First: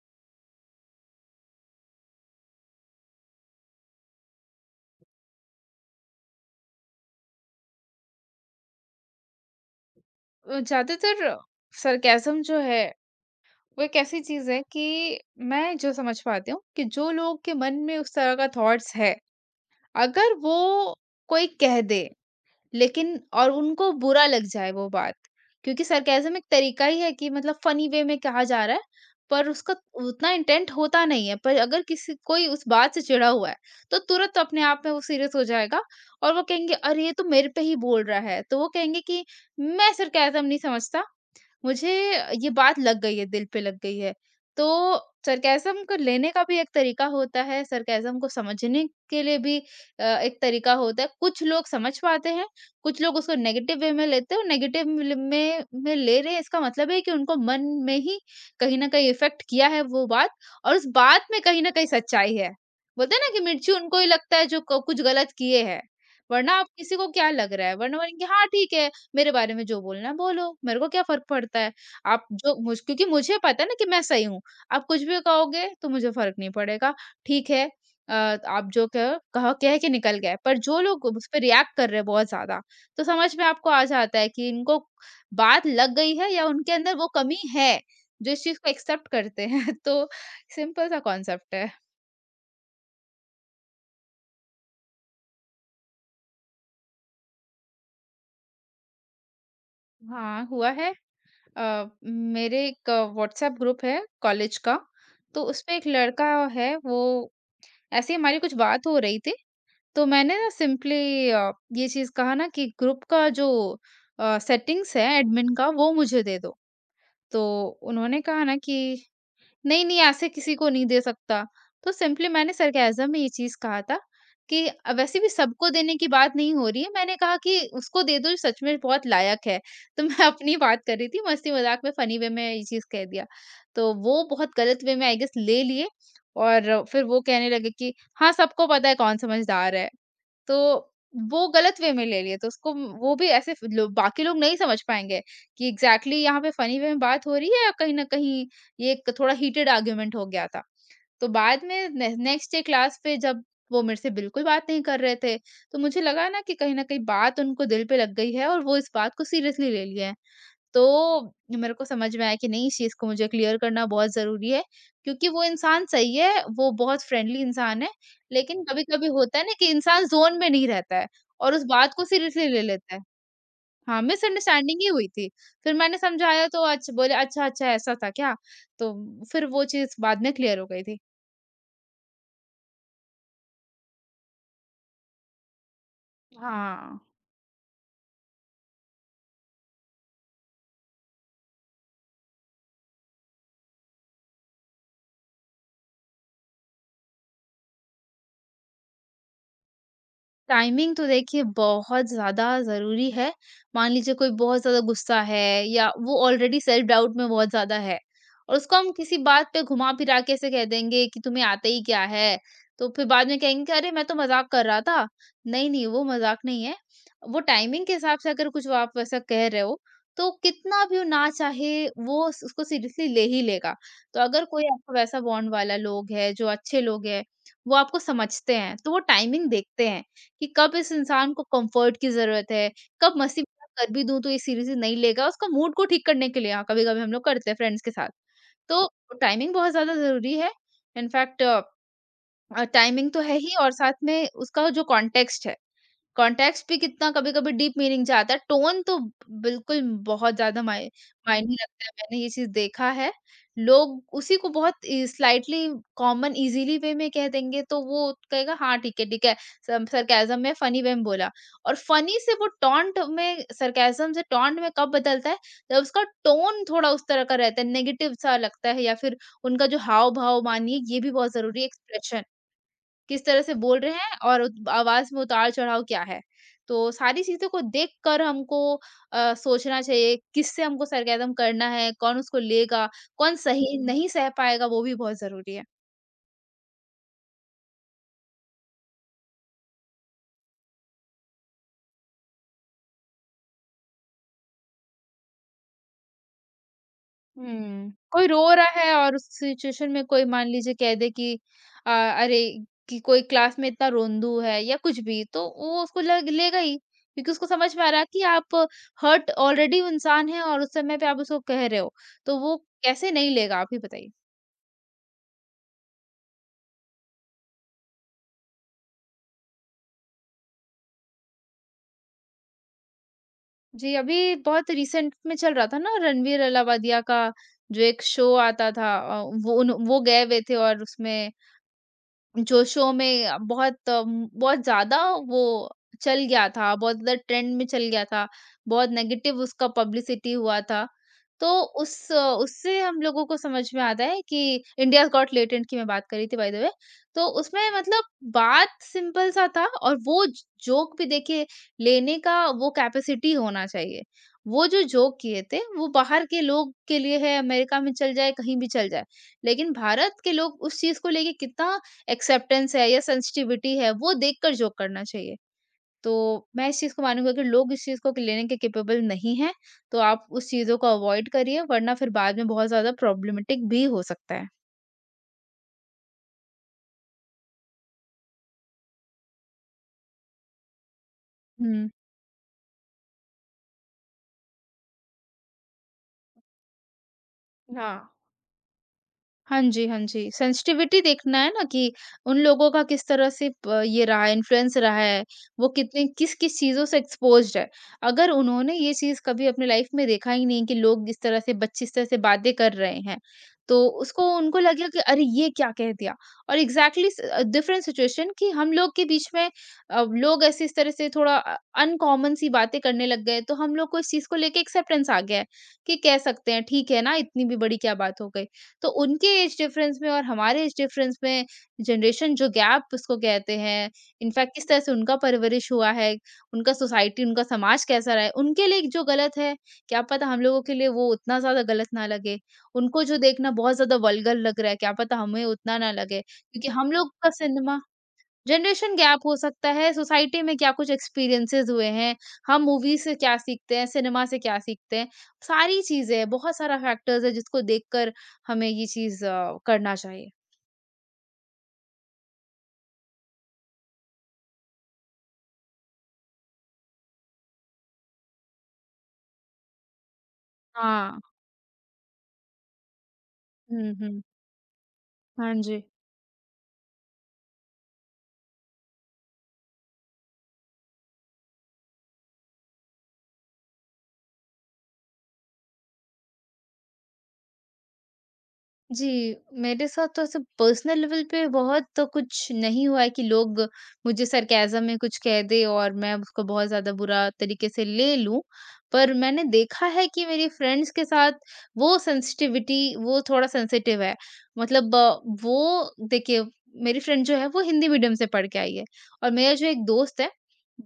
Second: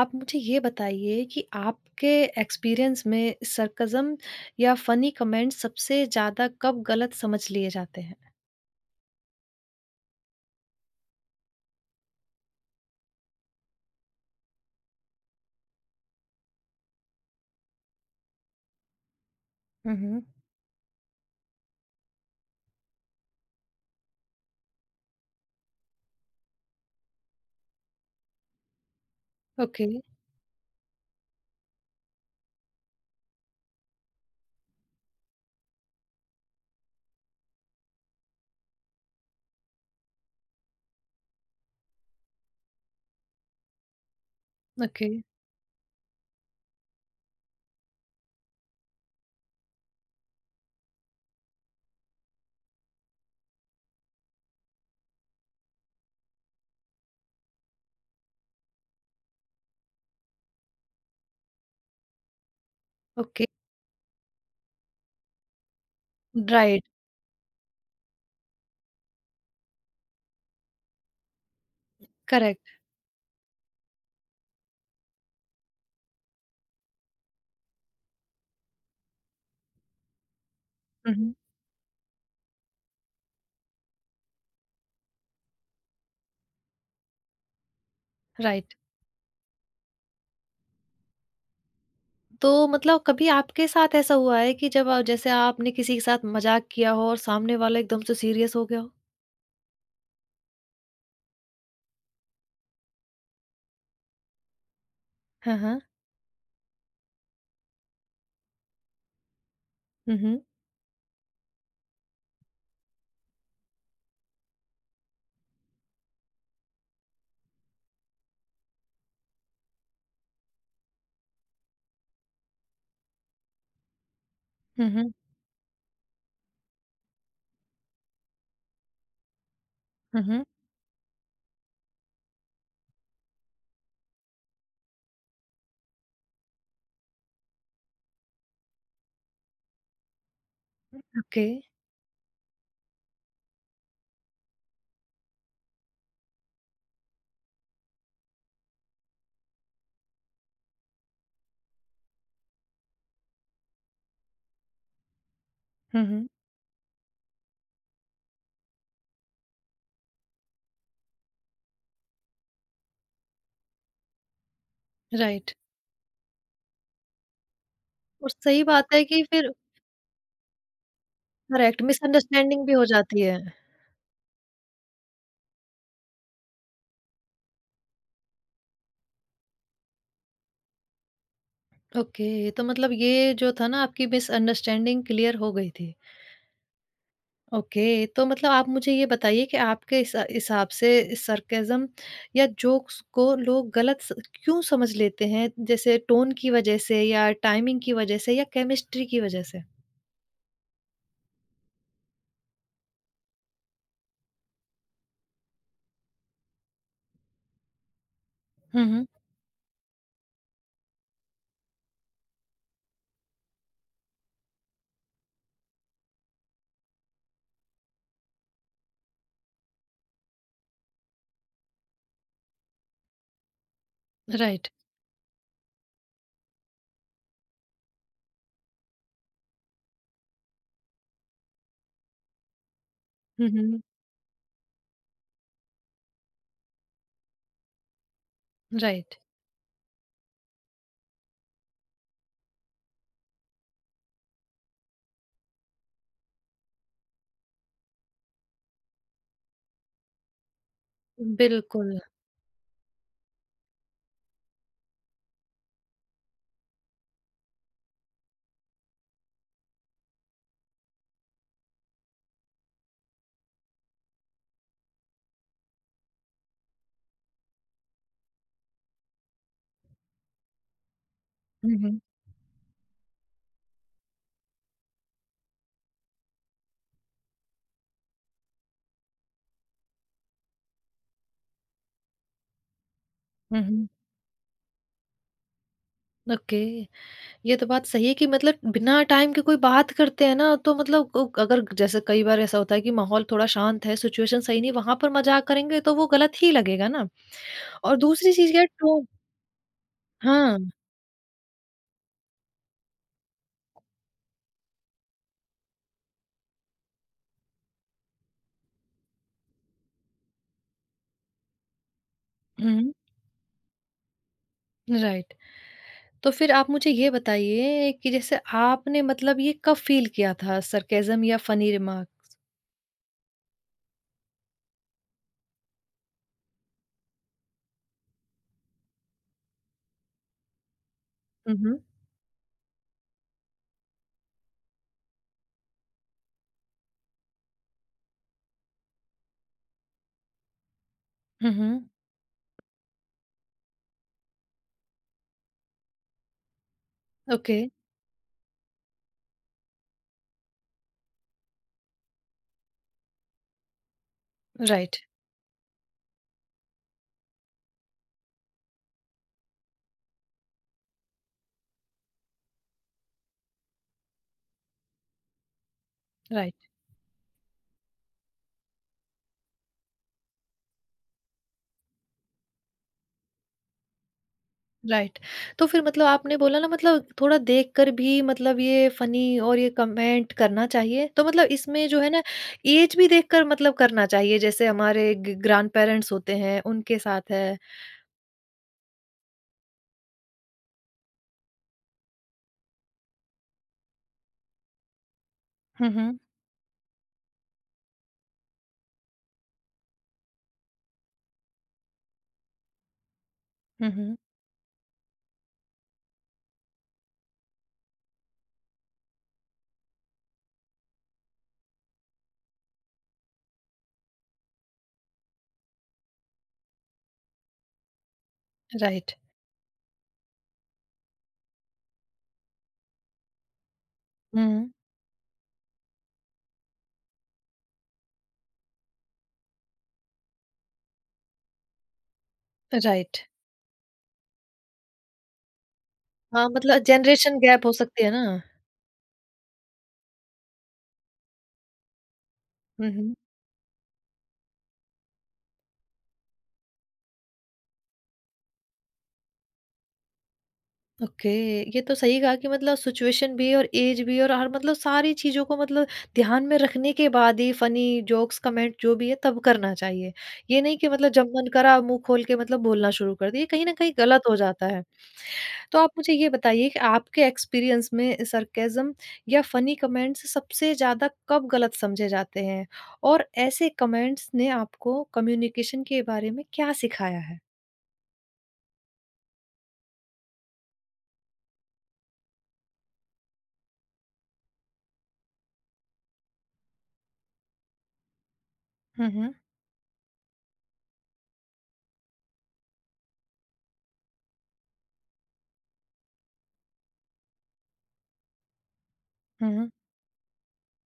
आप मुझे ये बताइए कि आपके एक्सपीरियंस में सरकज़म या फ़नी कमेंट्स सबसे ज़्यादा कब गलत समझ लिए जाते हैं? ज़्यादातर सरकैज़म जो है, वो एक ऐसी चीज़ है कि मैं जो समझ पाती हूँ कि जो लोग के मन में उस तरह का थॉट्स है, हुँ, हुँ। अगर वो कोई कह दे, लेकिन और उनको बुरा लग जाए वो बात, क्योंकि सरकैज़म एक तरीका ही है कि मतलब फ़नी वे में कहा जा रहा है, पर उसका ओके, उतना इंटेंट होता नहीं है, पर अगर किसी कोई उस बात से चिढ़ा हुआ है, तो तुरंत अपने आप में वो सीरियस हो जाएगा और वो कहेंगे, "अरे! ये तो मेरे पे ही बोल रहा है।" तो वो कहेंगे कि, "मैं सरकैज़म नहीं समझता, मुझे ये बात लग गई है, दिल पे लग गई है।" तो ओके, सरकैज़म को लेने का भी एक तरीका होता है, सरकैज़म को समझने के लिए भी एक तरीका होता है। कुछ लोग समझ पाते हैं, कुछ लोग उसको नेगेटिव वे में लेते हैं और नेगेटिव मिल में ले रहे हैं, इसका मतलब है कि उनको मन में ही कहीं न कहीं इफ़ेक्ट किया है वो बात और उस बात में कहीं न कहीं सच्चाई है। बोलते हैं ना कि ओके, मिर्ची उनको ही लगता है जो क कुछ गलत किए हैं, वरना आप राइट, किसी को क्या लग रहा है? वरना बोलेंगे हाँ ठीक है, मेरे बारे में जो बोलना है बोलो, मेरे को क्या फ़र्क पड़ता है? आप जो करेक्ट, मुझ क्योंकि मुझे पता है ना कि मैं सही हूँ, आप कुछ भी कहोगे तो मुझे फ़र्क नहीं पड़ेगा, ठीक है। आप जो कहो कहा कह के निकल गए, पर जो लोग हुँ, उस हुँ, पे रिएक्ट कर रहे हैं बहुत ज़्यादा, तो समझ में आपको आ जाता है कि इनको बात लग गई है या उनके अंदर वो कमी है, जो इस चीज़ को राइट। एक्सेप्ट करते हैं। तो सिंपल सा कॉन्सेप्ट है। तो मतलब कभी आपके साथ ऐसा हुआ है कि जब जैसे आपने किसी के साथ मज़ाक किया हो और सामने वाला एकदम से सीरियस हो गया हो? हाँ, हुआ है। मेरे एक व्हाट्सएप ग्रुप है कॉलेज का, तो हाँ, उसपे हाँ। एक लड़का है। वो ऐसे ही हमारी कुछ बात हो रही थी, तो हुँ, मैंने हुँ, ना सिंपली ये चीज़ कहा ना कि ग्रुप का जो सेटिंग्स है एडमिन का वो मुझे दे दो। तो उन्होंने कहा ना कि नहीं, नहीं ऐसे किसी को नहीं दे सकता। तो सिंपली मैंने सरकैज़म में ये चीज़ कहा था कि हुँ, हुँ, वैसे भी सबको देने की बात नहीं हो रही है। मैंने कहा कि उसको दे दो जो सच में बहुत लायक है। तो मैं हुँ, हुँ, अपनी बात कर रही थी मस्ती-मज़ाक में फ़नी वे में ये चीज़ कह दिया। तो वो बहुत गलत वे में आई गेस ले लिए और फिर वो कहने लगे कि हाँ, सबको पता है कौन समझदार है। तो वो ओके, गलत वे में ले लिए तो उसको वो भी ऐसे फ लो बाकी लोग नहीं समझ पाएँगे कि एग्ज़ैक्टली यहाँ पे फ़नी वे में बात हो रही है या कहीं न कहीं ये एक थोड़ा हीटेड आर्गुमेंट हो गया था। तो बाद में ने नेक्स्ट डे क्लास पे जब वो मेरे से बिल्कुल बात नहीं कर रहे थे, तो मुझे हुँ, हुँ। लगा ना कि कहीं न कहीं बात उनको दिल पे लग गई है और वो इस बात को सीरियसली ले लिए हैं। तो मेरे को समझ में आया कि नहीं इस चीज़ को मुझे क्लियर करना बहुत ज़रूरी है क्योंकि वो राइट। इंसान सही है, वो बहुत फ्रेंडली इंसान है, और लेकिन सही बात है कभी-कभी कि होता है फिर ना कि इंसान ज़ोन में नहीं रहता है और उस करेक्ट, बात को सीरियसली ले मिसअंडरस्टैंडिंग भी हो लेता है। जाती है। हाँ, मिसअंडरस्टैंडिंग ही हुई थी। फिर मैंने समझाया तो अच्छ बोले अच्छा, अच्छा ऐसा था क्या? तो फिर वो चीज़ बाद में क्लियर हो गई थी। ओके, तो मतलब ये जो था ना आपकी मिसअंडरस्टैंडिंग क्लियर हो गई थी। हाँ। ओके, तो मतलब आप मुझे ये बताइए कि आपके हिसाब से सरकैज़्म या जोक्स को लोग गलत स क्यों समझ लेते हैं? जैसे टोन की वज़ह से या टाइमिंग की वज़ह से या केमिस्ट्री की वज़ह से? टाइमिंग तो देखिए बहुत ज़्यादा ज़रूरी है। मान लीजिए कोई बहुत ज़्यादा गुस्सा है या वो ऑलरेडी सेल्फ डाउट में बहुत ज़्यादा है और उसको हुँ, हम हुँ। किसी बात पे घुमा-फिरा के ऐसे कह देंगे कि तुम्हें आता ही क्या है? तो फिर बाद में कहेंगे कि अरे मैं तो मज़ाक कर रहा था। नहीं, नहीं वो मज़ाक नहीं है। वो टाइमिंग के हिसाब से अगर कुछ आप वैसा कह रहे हो तो कितना भी वो ना चाहे वो उस उसको सीरियसली ले ही लेगा। तो अगर कोई राइट। आपको वैसा बॉन्ड वाला लोग है, जो अच्छे लोग हैं, वो आपको समझते हैं, तो वो टाइमिंग देखते हैं कि कब इस इंसान को कम्फर्ट की ज़रूरत है, कब हुँ, मस्ती-मज़ाक हुँ। कर भी दूँ तो ये सीरियसली नहीं लेगा, उसका मूड को ठीक करने के लिए हाँ, कभी-कभी हम लोग करते हैं फ्रेंड्स के साथ। तो राइट। टाइमिंग बहुत ज़्यादा ज़रूरी है। इनफैक्ट टाइमिंग तो है ही और साथ में उसका जो कॉन्टेक्स्ट है। कॉन्टेक्स्ट भी कितना कभी-कभी डीप मीनिंग जाता है, टोन तो बिल्कुल बहुत ज़्यादा मायने रखता है, बिल्कुल। मैंने ये चीज़ देखा है। लोग उसी को बहुत इ स्लाइटली कॉमन ईज़िली वे में कह देंगे तो वो कहेगा हाँ, ठीक है, ठीक है। सम सरकैज़म में फनी वे में बोला और फनी से वो टॉन्ट में सरकैज़म से टॉन्ट में कब बदलता है, जब उसका टोन थोड़ा उस तरह का रहता है, नेगेटिव सा लगता है या फिर उनका जो हाव-भाव मानिए ये भी बहुत ज़रूरी है हुँ, हुँ। एक्सप्रेशन। किस तरह से बोल रहे हैं और उत आवाज़ में उतार-चढ़ाव क्या है। तो सारी चीज़ों को देख कर हमको सोचना चाहिए, किससे हमको सरकाज़म करना है, कौन उसको लेगा, कौन हुँ, सही हुँ। हुँ। नहीं सह पाएगा वो भी बहुत ज़रूरी है। ओके। ये तो बात सही है कि मतलब बिना टाइम के कोई बात करते हैं ना तो मतलब अगर जैसे कई बार ऐसा होता है कि माहौल थोड़ा शांत है, सिचुएशन सही नहीं, वहां पर मजाक करेंगे तो वो गलत ही लगेगा ना। हुँ। और कोई दूसरी रो चीज क्या है, रहा है टोन? और उस सिचुएशन में कोई मान हाँ। लीजिए कह दे कि अरे! कि कोई क्लास में इतना रोंदू है या कुछ भी, तो वो उसको लग लेगा ही क्योंकि उसको समझ में आ रहा है कि आप हर्ट ऑलरेडी इंसान हैं और उस समय पे आप उसको कह रहे हो, तो वो हम्म। कैसे नहीं लेगा, आप ही बताइए? राइट। तो फिर आप मुझे ये बताइए कि जैसे आपने मतलब ये कब फील किया था सरकेजम या फनी रिमार्क्स? जी, अभी बहुत रिसेंट में चल रहा था ना रणवीर अलावादिया का जो एक शो आता था। वो उन वो गए हुए थे और उसमें हम्म, जो शो में बहुत बहुत ज़्यादा वो चल गया था, बहुत ज़्यादा ट्रेंड में चल गया था, बहुत नेगेटिव उसका पब्लिसिटी हुआ था। तो हम्म। उस उससे हम लोगों को समझ में आता है कि इंडियाज़ गॉट टैलेंट की मैं बात कर रही थी बाय द वे। तो ओके। उसमें मतलब बात सिंपल सा था और वो ज जोक भी देखिए लेने का वो कैपेसिटी होना चाहिए। वो जो राइट। जोक किए थे, वो बाहर के लोग के लिए है, अमेरिका में चल जाए, कहीं भी चल जाए। लेकिन भारत के लोग उस चीज़ को लेके कितना एक्सेप्टेंस है या सेंसिटिविटी है, वो देखकर जो करना चाहिए। तो राइट। मैं इस चीज़ को मानूँगी अगर लोग इस चीज़ को लेने के कैपेबल नहीं हैं, तो आप उस चीज़ों को अवॉइड करिए वरना फिर बाद में बहुत ज़्यादा प्रॉब्लमैटिक भी हो सकता है। राइट। तो फिर मतलब आपने बोला ना मतलब थोड़ा देखकर भी मतलब ये फ़नी और ये कमेंट करना चाहिए। तो मतलब इसमें हुँ। जो है ना ऐज भी देखकर मतलब करना चाहिए, जैसे हमारे ग ग्रैंडपेरेंट्स होते हैं, उनके साथ है। हाँ। हाँ जी, हाँ जी। सेंसिटिविटी देखना है ना कि उन लोगों का किस तरह से प ये रहा है, इन्फ्लुएंस रहा है, वो हुँ, कितने हुँ। किस-किस चीज़ों से एक्सपोज़्ड है। अगर उन्होंने ये चीज़ कभी अपनी लाइफ़ में देखा ही नहीं कि लोग इस तरह से बच्चे इस तरह से बातें कर रहे हैं, तो हुँ, हुँ। उसको उनको लगेगा कि अरे! ये क्या कह दिया। और एग्ज़ैक्टली स डिफरेंट सिचुएशन कि हम लोग के बीच में लोग ऐसे इस तरह से थोड़ा अनकॉमन सी बातें करने लग गए, तो हम लोग को इस चीज़ को लेके एक्सेप्टेंस आ गया है कि कह सकते हैं, ठीक है ना, इतनी भी बड़ी क्या बात हो गई। तो राइट। उनके एज डिफरेंस में और हमारे एज डिफरेंस में जनरेशन जो गैप उसको कहते हैं, हुँ। इनफैक्ट किस तरह से उनका परवरिश हुआ है, उनका सोसाइटी, उनका समाज कैसा रहा है, उनके लिए जो गलत है, क्या पता हम लोगों के लिए वो उतना ज़्यादा गलत ना लगे। उनको जो राइट। देखना बहुत ज़्यादा वल्गर लग रहा है, क्या पता हमें उतना ना लगे, हाँ, क्योंकि मतलब हम लोग का जनरेशन गैप हो सिनेमा सकती है ना। जनरेशन गैप हो सकता है, सोसाइटी में क्या कुछ एक्सपीरियंसेस हुए हैं, हम हुँ, मूवीज़ से हुँ। क्या सीखते हैं, सिनेमा से क्या सीखते हैं, सारी चीज़ें हैं, बहुत सारा फैक्टर्स है जिसको देखकर हमें ये चीज़ करना चाहिए। ओके। ये तो सही कहा कि मतलब सिचुएशन भी और एज भी और हर मतलब सारी चीजों को मतलब ध्यान में रखने के बाद ही फनी जोक्स, कमेंट, जो भी है तब करना चाहिए। ये नहीं कि मतलब हाँ। जब मन करा मुंह खोल के मतलब बोलना शुरू कर दिया, ये कहीं ना हुँ, कहीं हुँ। गलत हो जाता है। हाँ तो जी। आप मुझे ये बताइए कि आपके एक्सपीरियंस में सरकेज़म या फनी कमेंट्स सबसे ज्यादा कब गलत समझे जाते हैं और ऐसे कमेंट्स ने आपको कम्युनिकेशन के बारे में क्या सिखाया है? जी, मेरे साथ तो ऐसे पर्सनल लेवल पे बहुत तो कुछ नहीं हुआ है कि लोग मुझे सरकैज़म में कुछ कह दें और मैं उसको बहुत ज़्यादा बुरा तरीके से ले लूँ। हम्म, पर हम्म, मैंने देखा है कि मेरी फ्रेंड्स के साथ वो थोड़ा सेंसिटिव है। मतलब वो देखिए मेरी फ्रेंड जो है वो हिंदी मीडियम से पढ़ के आई है और मेरा जो हम्म। एक दोस्त है,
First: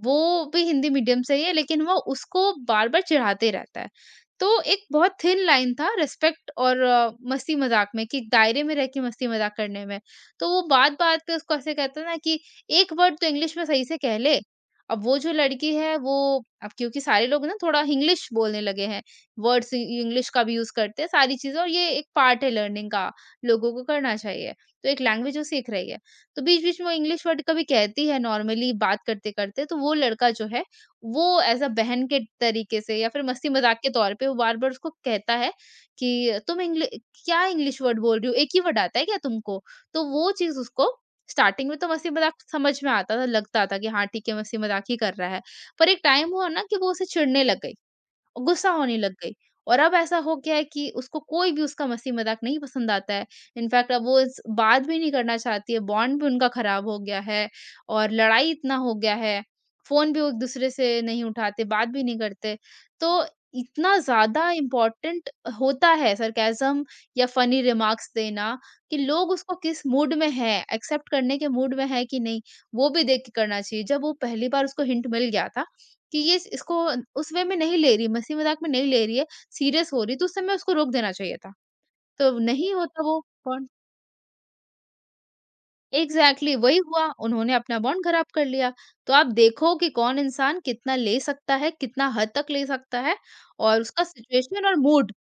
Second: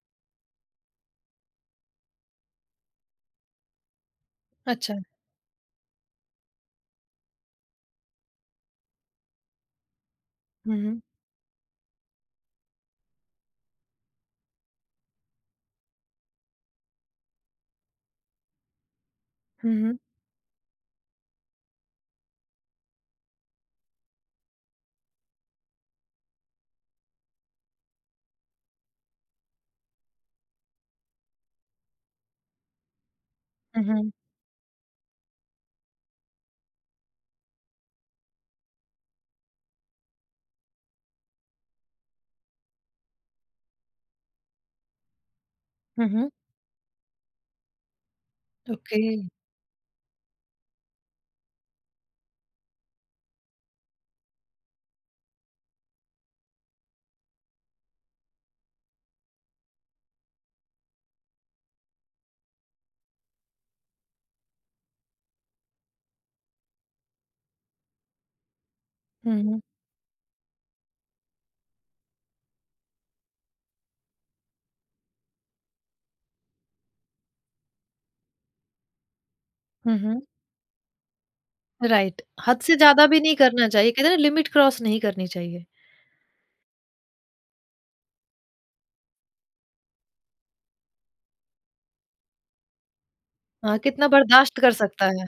वो भी हिंदी मीडियम से ही है लेकिन वो उसको बार-बार चिढ़ाते रहता है। तो एक अच्छा। बहुत थिन लाइन था रिस्पेक्ट और मस्ती-मज़ाक में कि दायरे में रह के मस्ती-मज़ाक करने में। तो वो हम्म, बात-बात पे उसको ऐसे कहते हैं ना कि एक वर्ड तो इंग्लिश में सही से कह ले। अब वो जो लड़की है वो अब क्योंकि सारे लोग ना थोड़ा इंग्लिश बोलने लगे हैं, वर्ड्स हम्म, इ हम्म, इंग्लिश का भी यूज़ करते हैं, सारी चीज़ें और ये एक पार्ट है लर्निंग का, लोगों को करना चाहिए। तो एक लैंग्वेज वो सीख रही है। तो बीच-बीच में वो इंग्लिश वर्ड कभी कहती है नॉर्मली बात करते-करते, तो वो लड़का जो है वो एज़ अ बहन के तरीके से या फिर मस्ती-मज़ाक के हम्म, तौर पे वो बार-बार उसको कहता है कि तुम इंग्लि क्या इंग्लिश वर्ड बोल रही हो? एक ही वर्ड आता है क्या तुमको? तो वो चीज़ उसको स्टार्टिंग में तो मस्ती-मज़ाक समझ में आता था, लगता था कि हाँ, ठीक है मस्ती-मज़ाक ही कर रहा है। पर एक हम्म। टाइम हुआ ना कि वो उसे चिढ़ने लग गई। और गुस्सा होने ओके। लग गई। और अब ऐसा हो गया है कि उसको कोई भी उसका मस्ती मज़ाक नहीं पसंद आता है। इनफैक्ट अब वो इस बात भी नहीं करना चाहती है, बॉन्ड भी उनका खराब हो गया है और लड़ाई इतना हो गया है, फ़ोन भी वो एक-दूसरे से नहीं उठाते, बात भी नहीं करते। तो इतना ज़्यादा इम्पोर्टेंट होता है सरकैज़म या फ़नी रिमार्क्स देना कि लोग हुँ, उसको हुँ। किस मूड में हैं, एक्सेप्ट करने के मूड में हैं कि नहीं, वो भी देख के करना चाहिए। जब वो पहली बार उसको हिंट मिल गया था, कि ये इस इसको उस वे में नहीं ले रही, मस्ती-मज़ाक में नहीं ले रही है, सीरियस हुँ, हो रही है, हुँ। तो उस समय उसको रोक देना चाहिए था। राइट, तो हद नहीं से होता ज़्यादा वो भी नहीं बॉन्ड। करना चाहिए, कहते हैं ना लिमिट क्रॉस नहीं करनी चाहिए। एग्ज़ैक्टली वही हुआ, उन्होंने अपना बॉन्ड ख़राब कर लिया। तो आप देखो कि कौन इंसान कितना ले सकता है, कितना हद तक ले सकता है हाँ, और उसका कितना बर्दाश्त सिचुएशन कर और सकता मूड। है।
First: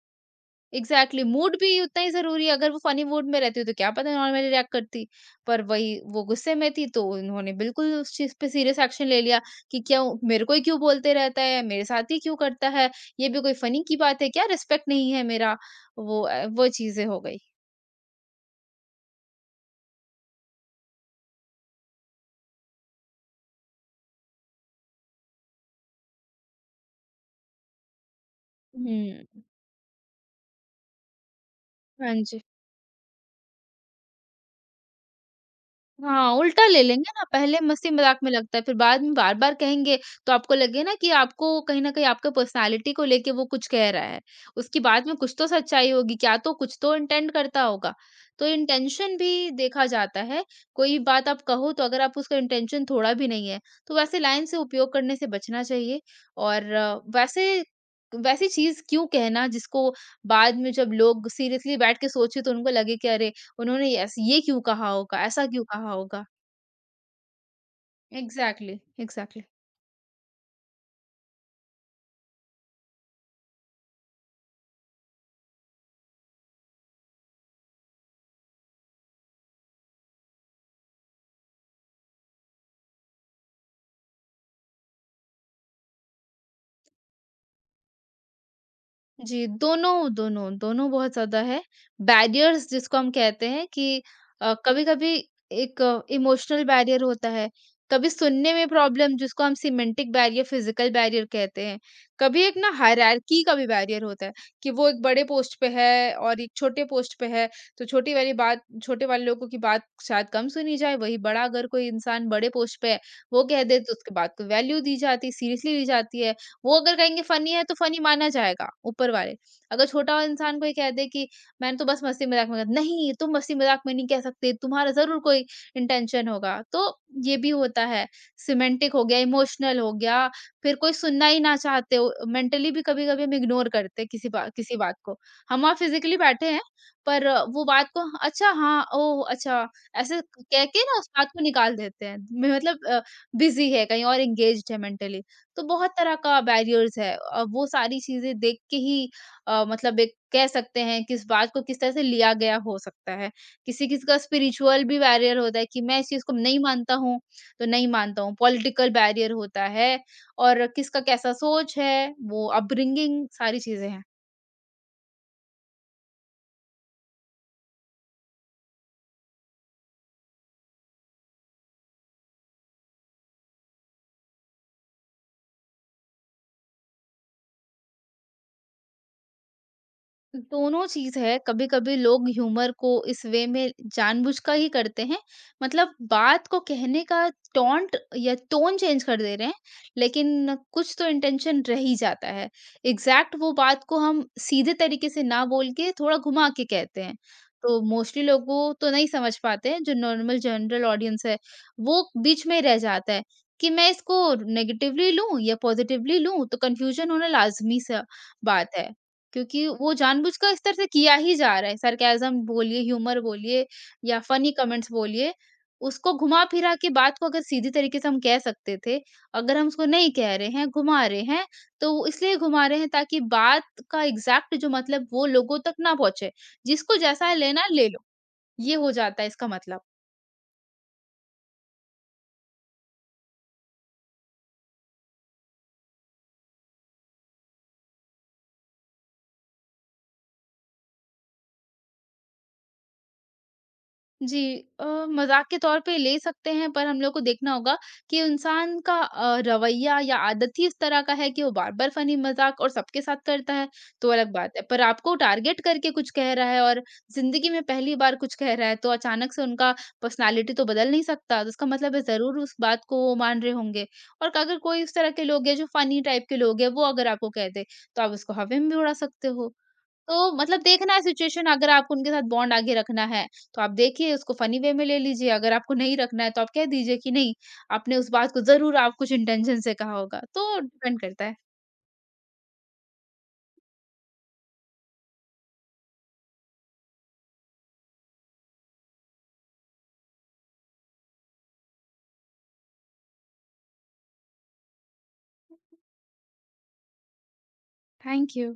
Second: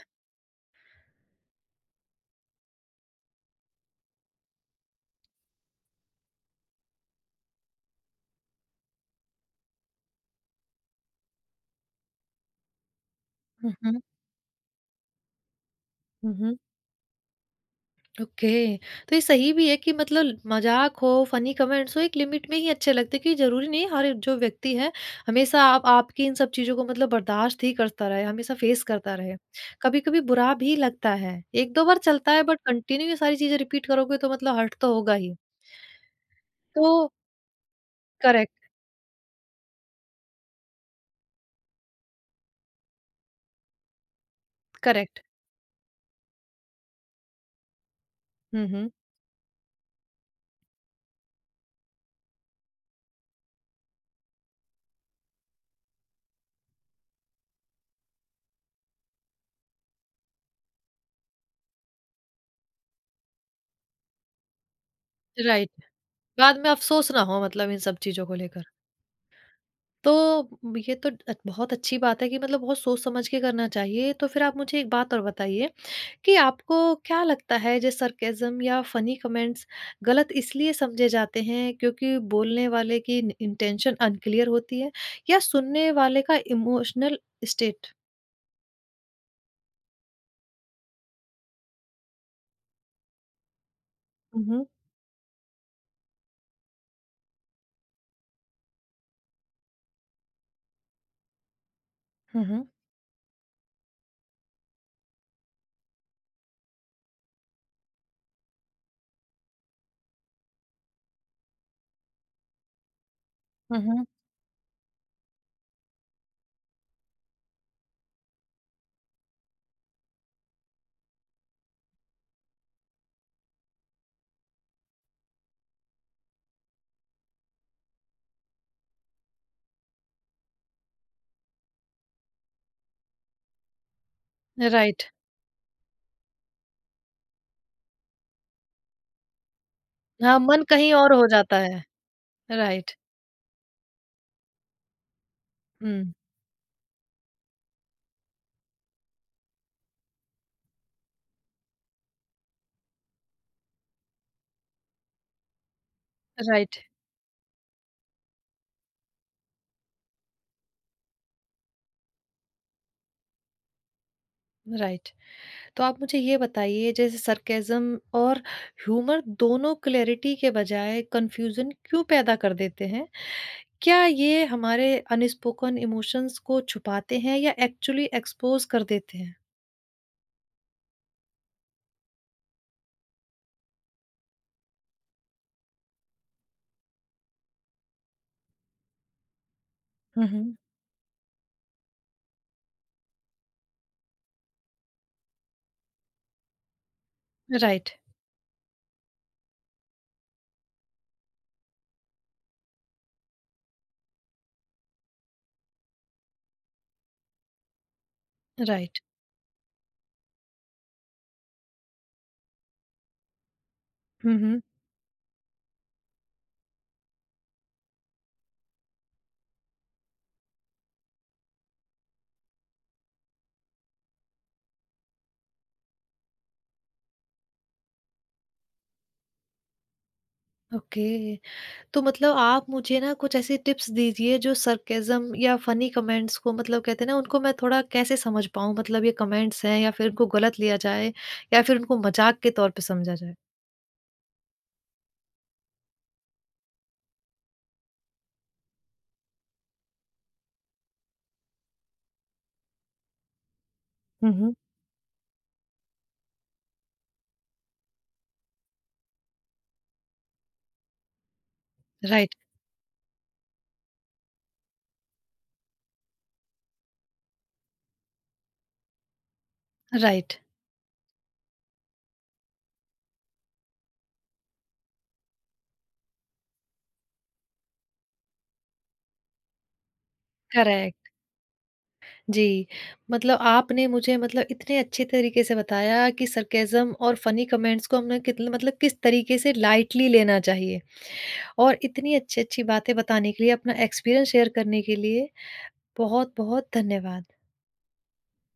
एग्ज़ैक्टली मूड भी उतना ही ज़रूरी है, अगर वो फ़नी मूड में रहती तो क्या पता नॉर्मली रिएक्ट करती। पर वही वो गुस्से में थी तो उन्होंने बिल्कुल उस चीज़ पे सीरियस एक्शन ले लिया कि क्यों मेरे को ही क्यों बोलते रहता है, मेरे साथ ही क्यों करता है, ये भी कोई हुँ, फ़नी की हुँ। बात है क्या? रिस्पेक्ट नहीं है मेरा। वो हुँ, हुँ। वो चीज़ें हो गई। ओके, तो ये सही भी है कि मतलब मज़ाक हो, फनी कमेंट्स हो, एक लिमिट में ही अच्छे लगते हैं, क्योंकि ज़रूरी नहीं है हर जो व्यक्ति है, हमेशा आप आपकी इन सब चीज़ों को मतलब बर्दाश्त ही करता रहे, हमेशा फेस करता रहे। हुँ। कभी-कभी बुरा भी लगता है, 1-2 बार हाँ चलता जी। है, बट कंटिन्यू ये सारी चीज़ें रिपीट करोगे तो मतलब हर्ट तो होगा ही। हाँ, उल्टा ले लेंगे तो ना, पहले मस्ती-मज़ाक में लगता है, करेक्ट, फिर बाद में बार-बार कहेंगे, तो आपको लगे ना कि आपको कहीं न कहीं आपके पर्सनैलिटी को लेके वो कुछ कह रहा है। उसकी बात में करेक्ट। कुछ तो सच्चाई होगी, क्या तो कुछ तो इंटेंड करता होगा। तो हुँ, हुँ। इंटेंशन भी देखा जाता है, कोई बात आप कहो तो अगर आप उसका इंटेंशन थोड़ा भी नहीं है, तो वैसे लाइन से उपयोग करने से बचना चाहिए और वैसे वैसी चीज़ क्यों कहना जिसको बाद में जब लोग सीरियसली बैठ के सोचे तो उनको लगे कि अरे! उन्होंने ऐस ये क्यों कहा होगा? ऐसा क्यों राइट। कहा होगा? बाद में अफ़सोस ना हो मतलब इन सब चीज़ों को लेकर। Exactly, exactly. तो म ये तो बहुत अच्छी बात है कि मतलब बहुत सोच समझ के करना चाहिए। तो फिर आप मुझे एक बात और बताइए कि आपको क्या लगता है जो सरकैज़म या फ़नी कमेंट्स गलत इसलिए समझे जाते हैं, क्योंकि बोलने वाले की इन इंटेंशन अनक्लियर होती है या सुनने वाले का इमोशनल स्टेट? जी, दोनों, दोनों, दोनों बहुत ज़्यादा है। बैरियर्स जिसको हम कहते हैं कि हुँ, हुँ। कभी-कभी एक इमोशनल बैरियर होता है, कभी सुनने में प्रॉब्लम जिसको हम सिमेंटिक बैरियर, फिज़िकल बैरियर कहते हैं। कभी हुँ, एक हुँ। ना हायरार्की का भी बैरियर होता है कि वो एक बड़े पोस्ट पे है और एक छोटे पोस्ट पे है, तो छोटी वाली बात छोटे वाले लोगों की बात शायद कम सुनी जाए, वहीं बड़ा अगर कोई इंसान बड़े पोस्ट पे है, वो कह दे हुँ, तो हुँ। उसकी बात को वैल्यू दी जाती, सीरियसली ली जाती है। वो अगर कहेंगे फनी है तो फनी माना जाएगा ऊपर वाले। अगर छोटा वाला इंसान कोई कह दे कि मैंने तो बस मस्ती मजाक में कहा, नहीं तुम मस्ती मजाक में नहीं कह सकते, तुम्हारा जरूर कोई इंटेंशन होगा, तो ये भी होता है। सिमेंटिक हो गया, इमोशनल हो गया, फिर कोई सुनना ही ना चाहते हो, मेंटली भी कभी कभी हम इग्नोर करते हैं किसी बात राइट। को। हम वहाँ फिजिकली बैठे हैं, पर वो बात को अच्छा हाँ ओ अच्छा ऐसे हाँ, मन कह के कहीं ना उस और हो बात को जाता निकाल है। देते हैं। राइट। मतलब बिजी है कहीं और एंगेज्ड है मेंटली। तो बहुत हुँ। तरह का बैरियर्स है। वो सारी चीज़ें देख के ही मतलब एक कह सकते हैं कि इस बात को किस तरह से लिया गया हो सकता है। किसी-किसी का स्पिरिचुअल भी बैरियर होता है कि मैं इस चीज़ को नहीं राइट, मानता हूँ, तो नहीं मानता हूँ। पॉलिटिकल बैरियर होता है और किसका कैसा सोच है, वो अपब्रिंगिंग सारी चीज़ें हैं। राइट। तो आप मुझे ये बताइए, जैसे सरकेज़म और ह्यूमर दोनों क्लैरिटी के बजाय कन्फ्यूजन क्यों पैदा कर देते हैं? क्या ये हमारे अनस्पोकन इमोशंस को छुपाते हैं या एक्चुअली एक्सपोज कर देते हैं? दोनों चीज़ है, कभी-कभी लोग ह्यूमर को इस वे में जानबूझकर ही करते हैं, मतलब बात को कहने का टोंट या टोन चेंज कर दे रहे हैं, हुँ, लेकिन हुँ। कुछ तो इंटेंशन रह ही जाता है। एग्ज़ैक्ट वो बात को हम सीधे तरीके से ना बोल के थोड़ा घुमा के कहते हैं, तो राइट, मोस्टली लोगों तो नहीं समझ पाते हैं, जो नॉर्मल जनरल ऑडियंस है, वो बीच में रह जाता है कि मैं इसको नेगेटिवली लूँ या पॉज़िटिवली लूँ, तो कन्फ्यूज़न होना लाज़मी-सा बात है राइट। क्योंकि वो जानबूझकर इस तरह से किया ही जा रहा है। सरकैज़्म बोलिए, ह्यूमर बोलिए या हुँ, फनी हुँ। कमेंट्स बोलिए, उसको घुमा-फिरा के बात को अगर सीधी तरीके से हम कह सकते थे, अगर हम उसको नहीं कह रहे हैं, घुमा रहे हैं, तो वो इसलिए घुमा रहे हैं ताकि बात का एग्ज़ैक्ट जो मतलब वो लोगों तक ना पहुँचे। जिसको जैसा लेना ले लो, ये हो जाता है इसका मतलब। ओके, तो मतलब आप मुझे ना कुछ ऐसी टिप्स दीजिए जो सरकेज़म या फनी कमेंट्स को मतलब कहते हैं ना, उनको मैं थोड़ा कैसे समझ पाऊँ? मतलब ये कमेंट्स हैं या फिर इनको गलत लिया जाए या फिर उनको मज़ाक के तौर पे समझा जाए? जी अ, मज़ाक के तौर पे ले सकते हैं, पर हम लोग को देखना होगा कि इंसान का रवैया या आदत ही इस तरह का है कि वो बार-बार फ़नी मज़ाक और सबके साथ करता है, तो अलग हुँ, हुँ। बात है। पर आपको टारगेट करके कुछ कह रहा है और ज़िंदगी में पहली बार कुछ कह रहा है, तो अचानक से उनका पर्सनैलिटी तो बदल नहीं सकता, तो इसका मतलब है राइट। ज़रूर उस बात को वो मान रहे होंगे। और अगर कोई उस तरह के लोग हैं जो फ़नी टाइप के लोग हैं, वो अगर आपको कह दे, तो आप उसको हवा में भी उड़ा सकते हो। तो राइट, मतलब देखना है सिचुएशन, अगर आपको उनके साथ बॉन्ड आगे रखना है, तो आप देखिए उसको फ़नी वे में ले लीजिए, अगर आपको नहीं रखना है तो आप कह दीजिए कि नहीं, आपने उस बात को ज़रूर आप कुछ इंटेंशन से कहा होगा, तो डिपेंड करेक्ट, करता है। जी। मतलब आपने मुझे मतलब इतने अच्छे तरीके से बताया कि सरकैज़्म और फ़नी कमेंट्स को हमने कितने मतलब किस तरीके से लाइटली लेना चाहिए, और इतनी अच्छी-अच्छी बातें बताने के लिए, अपना एक्सपीरियंस शेयर करने के लिए बहुत-बहुत धन्यवाद। Thank you.